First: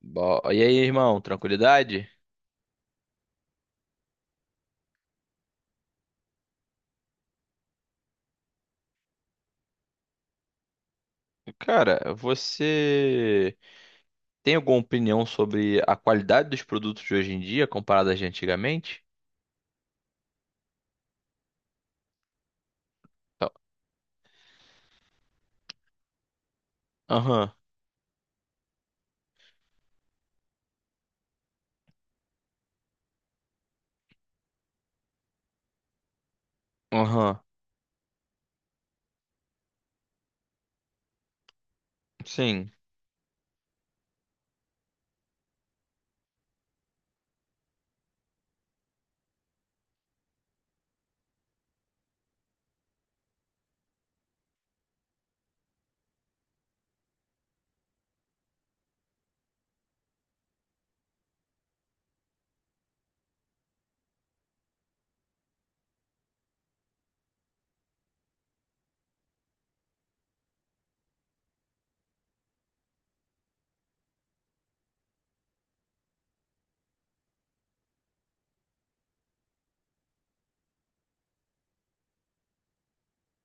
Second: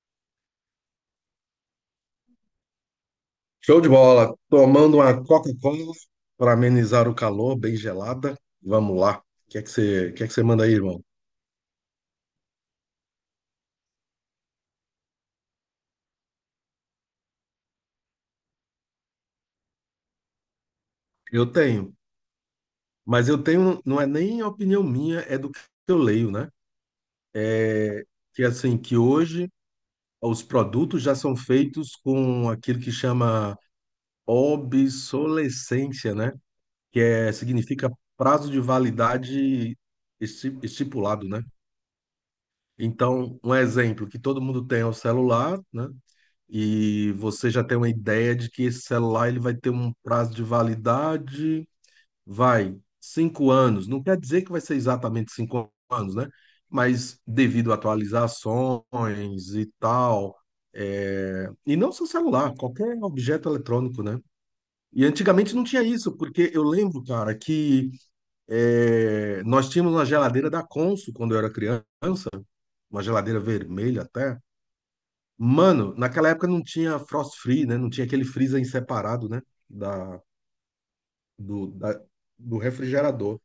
E aí, irmão, tranquilidade? Show de bola. Tomando uma Coca-Cola para amenizar o calor, bem gelada. Vamos lá. O que é que você manda aí, irmão? Cara, você tem alguma opinião sobre a qualidade dos produtos de hoje em dia comparada de antigamente? Eu tenho, mas eu Então, tenho, não é nem opinião minha, é do que eu leio, né? aham, Que é assim, que hoje os produtos já são feitos com aquilo que chama obsolescência, né? Que é, aham, significa prazo de validade estipulado, né? sim. Então, um exemplo que todo mundo tem é o celular, né? E você já tem uma ideia de que esse celular ele vai ter um prazo de validade, vai, cinco anos. Não quer dizer que vai ser exatamente cinco anos, né? Mas devido a atualizações e tal, e não só celular, qualquer objeto eletrônico, né? E antigamente não tinha isso, porque eu lembro, cara, que é, nós tínhamos uma geladeira da Consul quando eu era criança, uma geladeira vermelha até. Mano, naquela época não tinha frost free, né? Não tinha aquele freezer em separado, né? Da, do, da- do refrigerador.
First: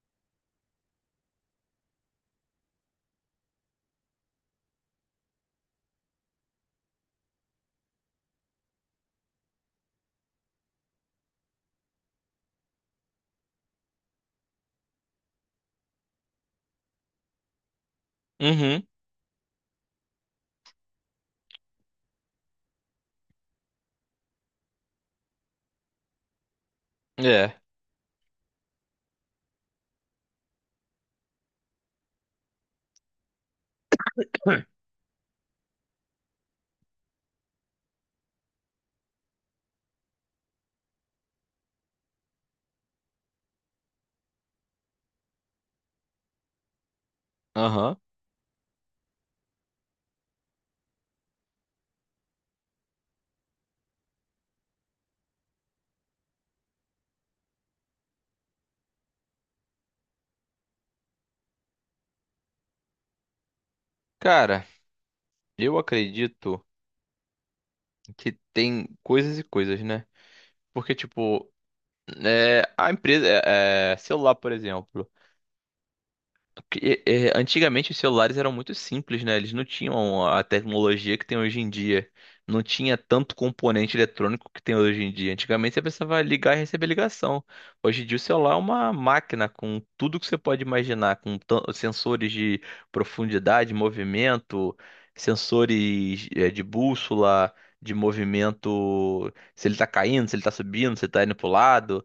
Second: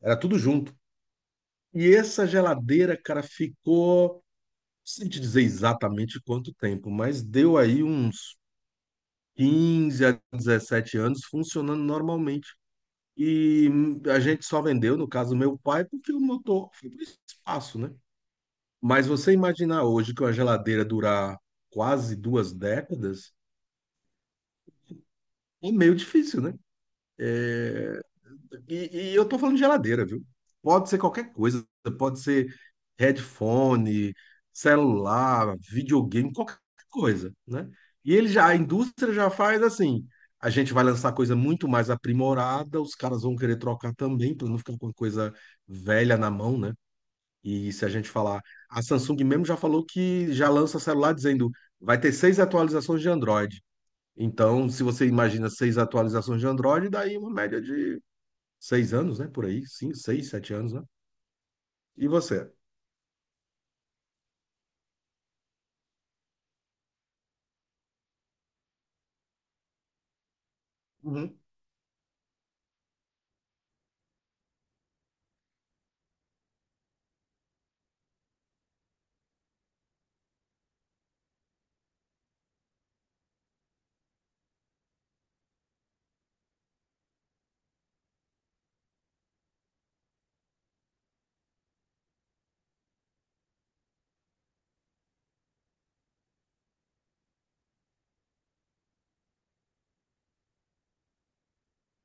Era tudo junto. E essa geladeira, cara, ficou, sem te dizer exatamente quanto tempo, mas deu aí uns 15 a 17 anos funcionando normalmente. E a gente só vendeu, no caso, meu pai, porque o motor foi para espaço, né? Uhum, Mas você imaginar hoje que uma geladeira durar quase duas décadas é meio difícil, né? é, É, e eu tô falando de geladeira, viu? Pode ser qualquer coisa, pode ser headphone, celular, videogame, qualquer coisa, né? E ele já, a indústria já faz assim. A gente vai lançar coisa muito mais aprimorada, os caras vão querer trocar também, para não ficar com coisa velha na mão, né? E se a aham. gente falar, a Samsung mesmo já falou que já lança celular dizendo vai ter seis atualizações de Android. Então, se você imagina seis atualizações de Android, daí uma média de seis anos, né? Por aí, sim, seis, sete anos, né? E você? Cara, eu acredito que tem coisas e coisas, né? Porque, Uhum. tipo, a empresa, celular, por exemplo. Porque, antigamente os celulares eram muito simples, né? Eles não tinham a tecnologia que tem hoje em dia. Não tinha tanto componente eletrônico que tem hoje em dia. Antigamente você precisava ligar e receber ligação. Hoje em dia o celular é uma máquina com tudo que você pode imaginar, com sensores de profundidade, movimento, sensores de bússola, de movimento, se ele tá caindo, se ele tá subindo, se ele tá indo pro lado,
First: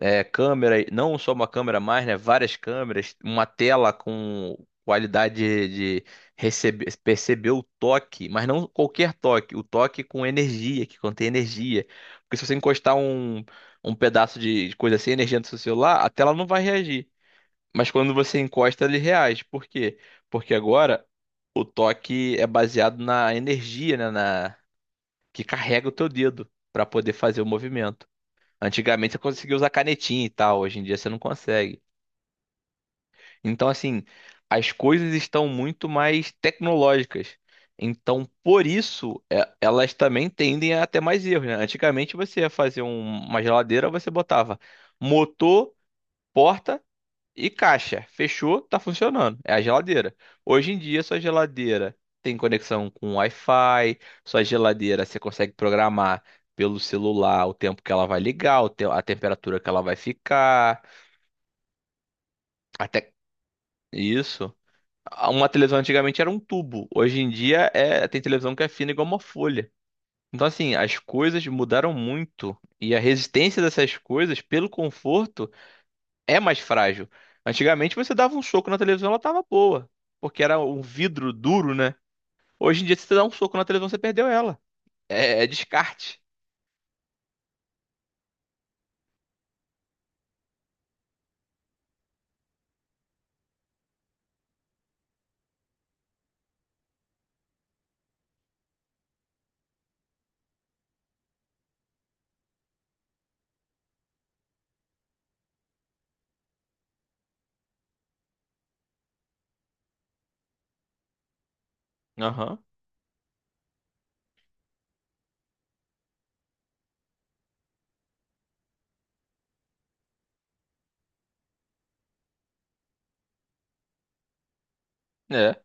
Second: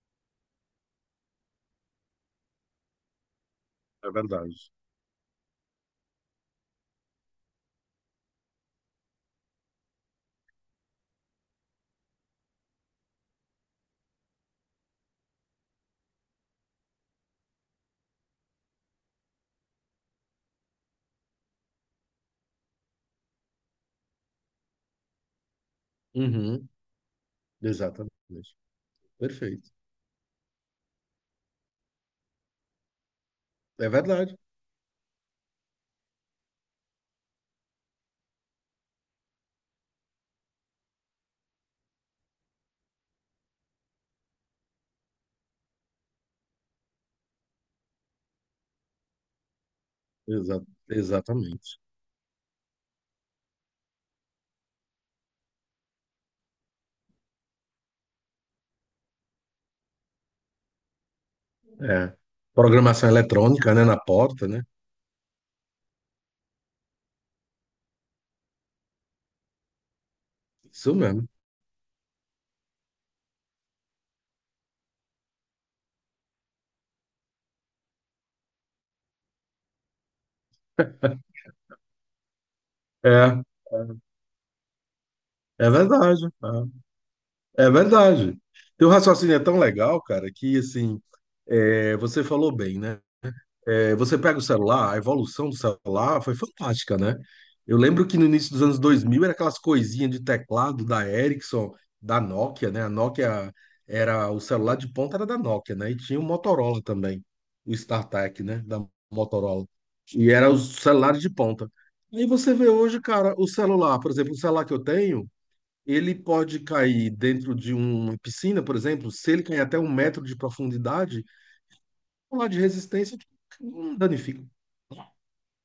câmera, não só uma câmera mais, né? Várias câmeras, uma tela É verdade. com qualidade de receber, perceber o toque, mas não qualquer toque, o toque com energia, que contém energia. Porque se você encostar um pedaço de coisa sem energia no seu celular, a tela não vai reagir. Mas quando você encosta, ele reage. Por quê? Porque agora o toque é baseado na energia, né? Na, que carrega o teu dedo Uhum, para poder fazer o movimento. exatamente. Antigamente você conseguia usar Perfeito. canetinha e tal, hoje em dia você não consegue. Então, É assim, verdade. as coisas estão muito mais tecnológicas. Então, por isso, elas também tendem a ter mais erros, né? Antigamente você ia fazer uma geladeira, você botava motor, porta e caixa, fechou, tá funcionando. É a geladeira. Hoje em dia, sua Exatamente. geladeira tem conexão com Wi-Fi, sua geladeira você consegue programar pelo celular o tempo que ela vai ligar, o a temperatura que ela vai ficar, É. Programação até eletrônica, né? Na porta, isso. né? Uma televisão antigamente era um tubo, hoje em dia tem televisão que é fina igual uma folha. Então, assim, Isso as mesmo. coisas mudaram muito e a resistência dessas coisas pelo conforto é mais frágil. Antigamente você dava um soco na televisão, ela tava boa, porque era um vidro duro, né? Hoje em dia, se você dá É, um é soco na televisão, você perdeu ela. É, é é, descarte. verdade. É, é verdade. Teu raciocínio é tão legal, cara, que assim, é, você falou bem, né? É, você pega o celular, a evolução do celular foi fantástica, né? Eu lembro que no início dos anos 2000 era aquelas coisinhas de teclado da Ericsson, da Nokia, né? A Nokia era o celular de ponta era da Nokia, né? E tinha o Motorola também, o StarTAC, né? Da Motorola. E era os celulares de ponta. Aí você Aham. vê hoje, cara, o celular, por exemplo, o celular que eu tenho, ele pode cair dentro de uma piscina, por exemplo, se ele cair até um metro de profundidade, o celular de resistência tipo, não danifica. É.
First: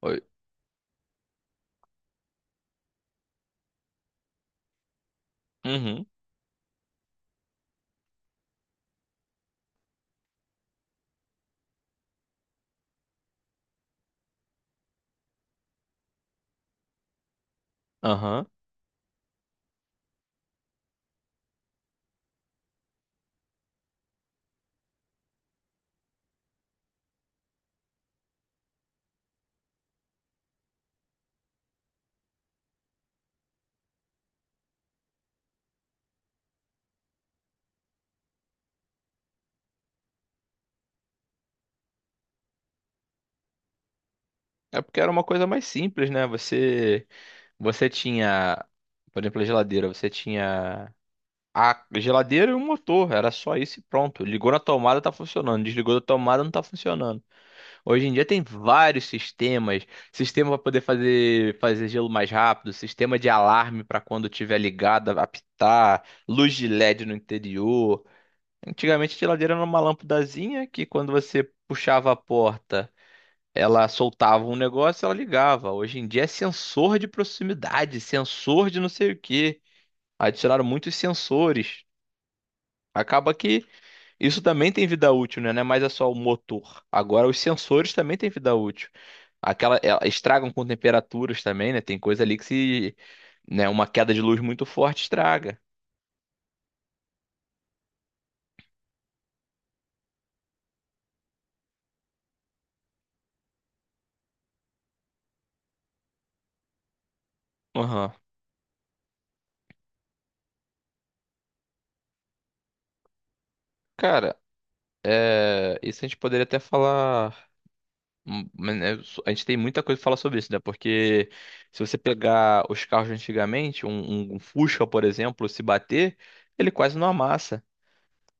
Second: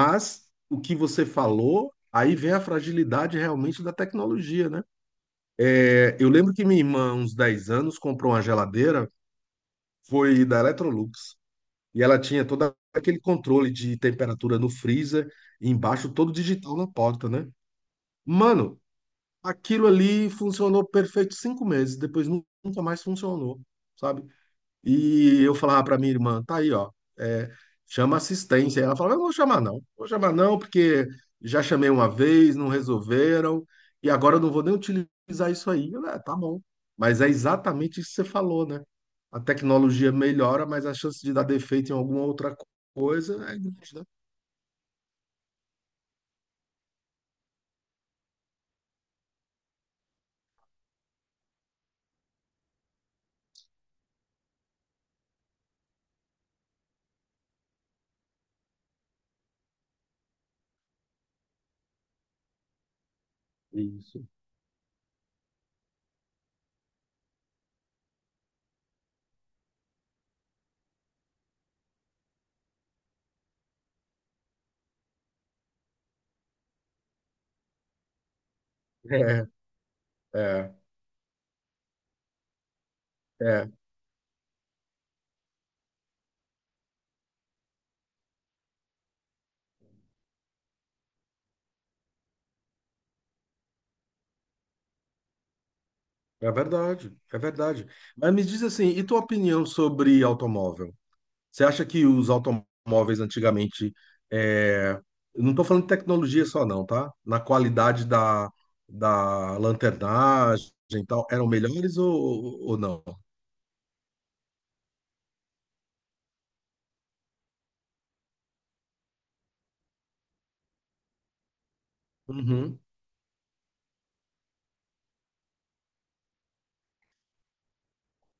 Oi. o que você falou, aí vem a fragilidade realmente da tecnologia, né? Uhum. É, eu lembro que minha irmã, uns 10 anos, comprou uma geladeira, foi da Electrolux, e ela tinha todo aquele controle de temperatura no freezer, e embaixo todo digital na porta, né? Aham. Mano, aquilo ali funcionou perfeito cinco meses, depois nunca mais funcionou, sabe? E eu falava para minha irmã, tá aí, ó, é, chama assistência. Ela falava, eu não vou chamar não, vou chamar não, porque já chamei uma vez, não resolveram, e agora eu não vou nem utilizar isso aí. Eu, "É, tá bom. Mas é exatamente isso que você falou, né? A tecnologia melhora, mas a chance de dar defeito em alguma outra coisa é grande, né? É porque era uma coisa mais simples, né? Você, você tinha, por exemplo, a geladeira, você tinha a geladeira e o motor, era só isso e pronto. Ligou na tomada, tá funcionando. Desligou da tomada, não tá funcionando. Hoje em dia tem vários sistemas, sistema para poder fazer gelo mais rápido, sistema de alarme para Isso. quando tiver ligada apitar, luz de LED no interior. Antigamente a geladeira era uma lâmpadazinha que quando você puxava a porta, ela soltava um negócio, e ela ligava. Hoje em dia é sensor de proximidade, sensor de não sei o É, quê. Adicionaram é, muitos sensores. Acaba que é, isso também tem vida útil, né? Não é mais é só o motor. Agora, os sensores também têm vida útil. Aquela, estragam com temperaturas também, né? Tem coisa ali que se, né, uma queda de luz muito forte estraga. é, verdade, é verdade. Mas me diz assim, e tua opinião sobre automóvel? Você acha que os automóveis antigamente, é, eu não estou falando de tecnologia só não, tá? Na qualidade Aham. da, da lanternagem e tal, eram melhores ou, ou não? Cara, é, isso a gente poderia até falar. A gente tem muita coisa pra falar sobre isso, né? Porque se você pegar Uhum, os carros de antigamente, um, um Fusca, por exemplo, se bater, ele quase não amassa.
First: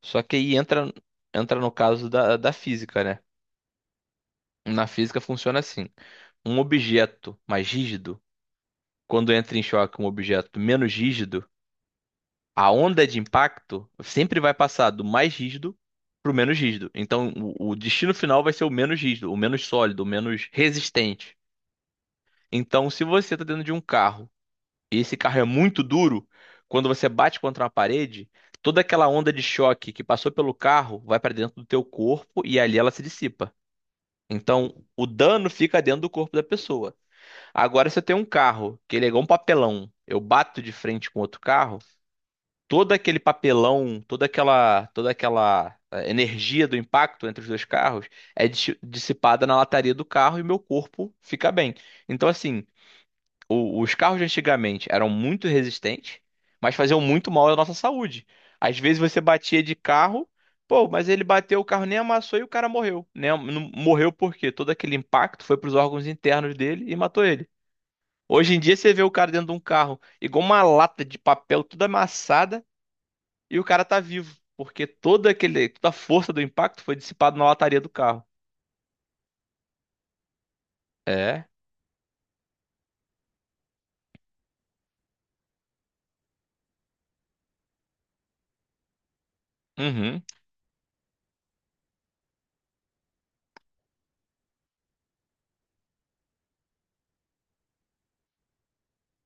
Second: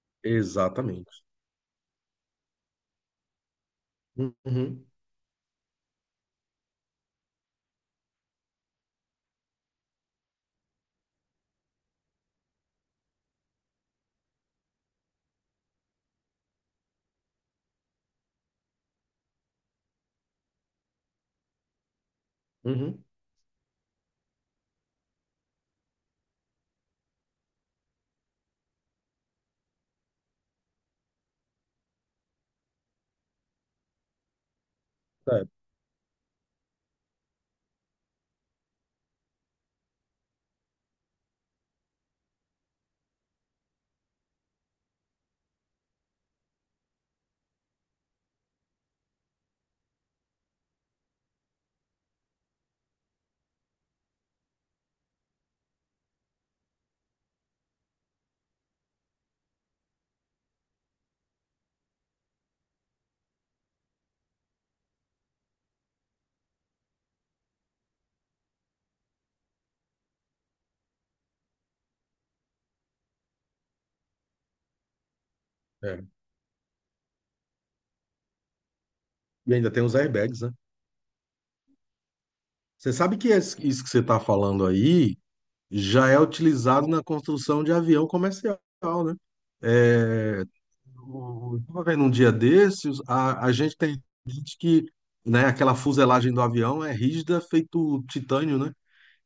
Só que aí entra, exatamente. entra no caso da, da física, né? Na Uhum, física funciona assim. Um objeto mais rígido, quando entra em choque com um objeto menos rígido, a onda de impacto sempre vai passar do mais rígido para o menos rígido. Então, o destino final vai ser o menos rígido, o menos sólido, o menos resistente. Então, se uhum. você está dentro de um carro e esse carro é muito duro, quando você bate contra uma parede, toda aquela onda de choque que passou pelo carro vai para dentro do teu corpo e ali ela se dissipa. Então, o É, dano fica dentro do corpo da pessoa. Agora, se eu tenho um carro que ele é igual um papelão, eu bato de frente com outro carro, todo aquele papelão, toda aquela energia do impacto entre os dois carros é dissipada na lataria do carro e meu corpo fica bem. Então, assim, os carros de antigamente eram muito resistentes, mas faziam muito mal à nossa saúde. Às vezes você batia de carro, pô, mas ele bateu, o carro nem amassou e o cara morreu. Né? Não- Morreu porque todo aquele impacto foi para os órgãos internos dele e matou ele. Hoje em dia você vê o cara dentro de um carro, igual uma lata de papel toda amassada, e o cara tá vivo, porque toda aquele, toda a é. força do impacto foi dissipada na lataria do carro. E ainda tem os airbags, né? É, Você sabe que isso que você está falando aí já é utilizado na construção de avião comercial, né? uhum, É, eu estava vendo um dia desses, a gente tem gente que, né, aquela fuselagem do avião é rígida, feito titânio, né?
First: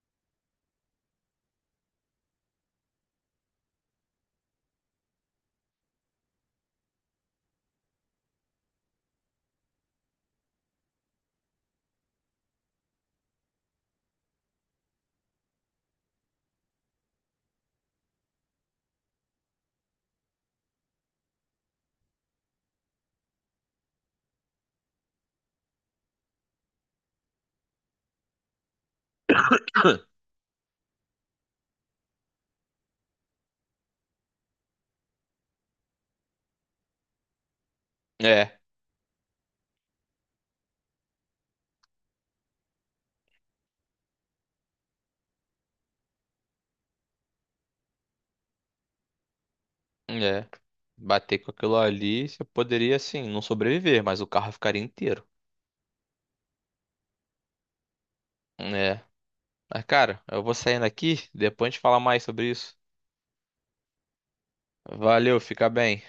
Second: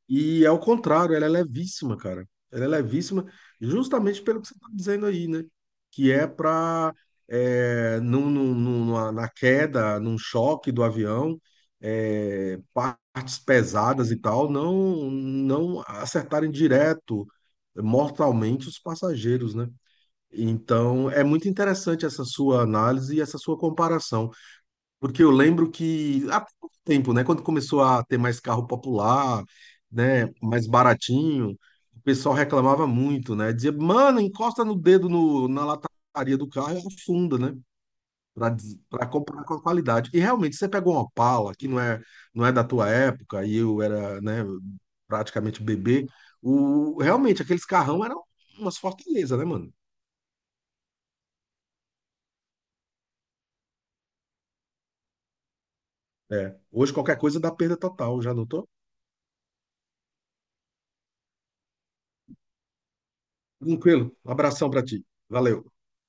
E é o contrário, ela é levíssima, cara. Ela é levíssima justamente pelo que você está dizendo aí, né? Que é para, é, na queda, num choque do avião, é, partes pesadas e tal, não acertarem direto, mortalmente, os passageiros, né? Então, é muito interessante essa sua análise e essa sua comparação, porque eu lembro que há pouco tempo, né, quando começou a ter mais carro popular, né, mais baratinho, o pessoal reclamava muito, né, dizia, mano, encosta no dedo na lataria do carro e afunda, né, para é, para comprar com a qualidade. E realmente, você pegou uma Opala, que não é, não é da tua época, e eu era, né, praticamente bebê, o, realmente, aqueles carrão eram umas fortalezas, né, mano? é. Bater com aquilo ali, você poderia, assim, não sobreviver, mas o carro ficaria inteiro. É. Hoje qualquer coisa dá perda total, já notou? É. Mas, cara, eu vou saindo aqui, depois a gente fala mais sobre isso. Tranquilo. Um abração pra ti. Valeu, Valeu. fica bem.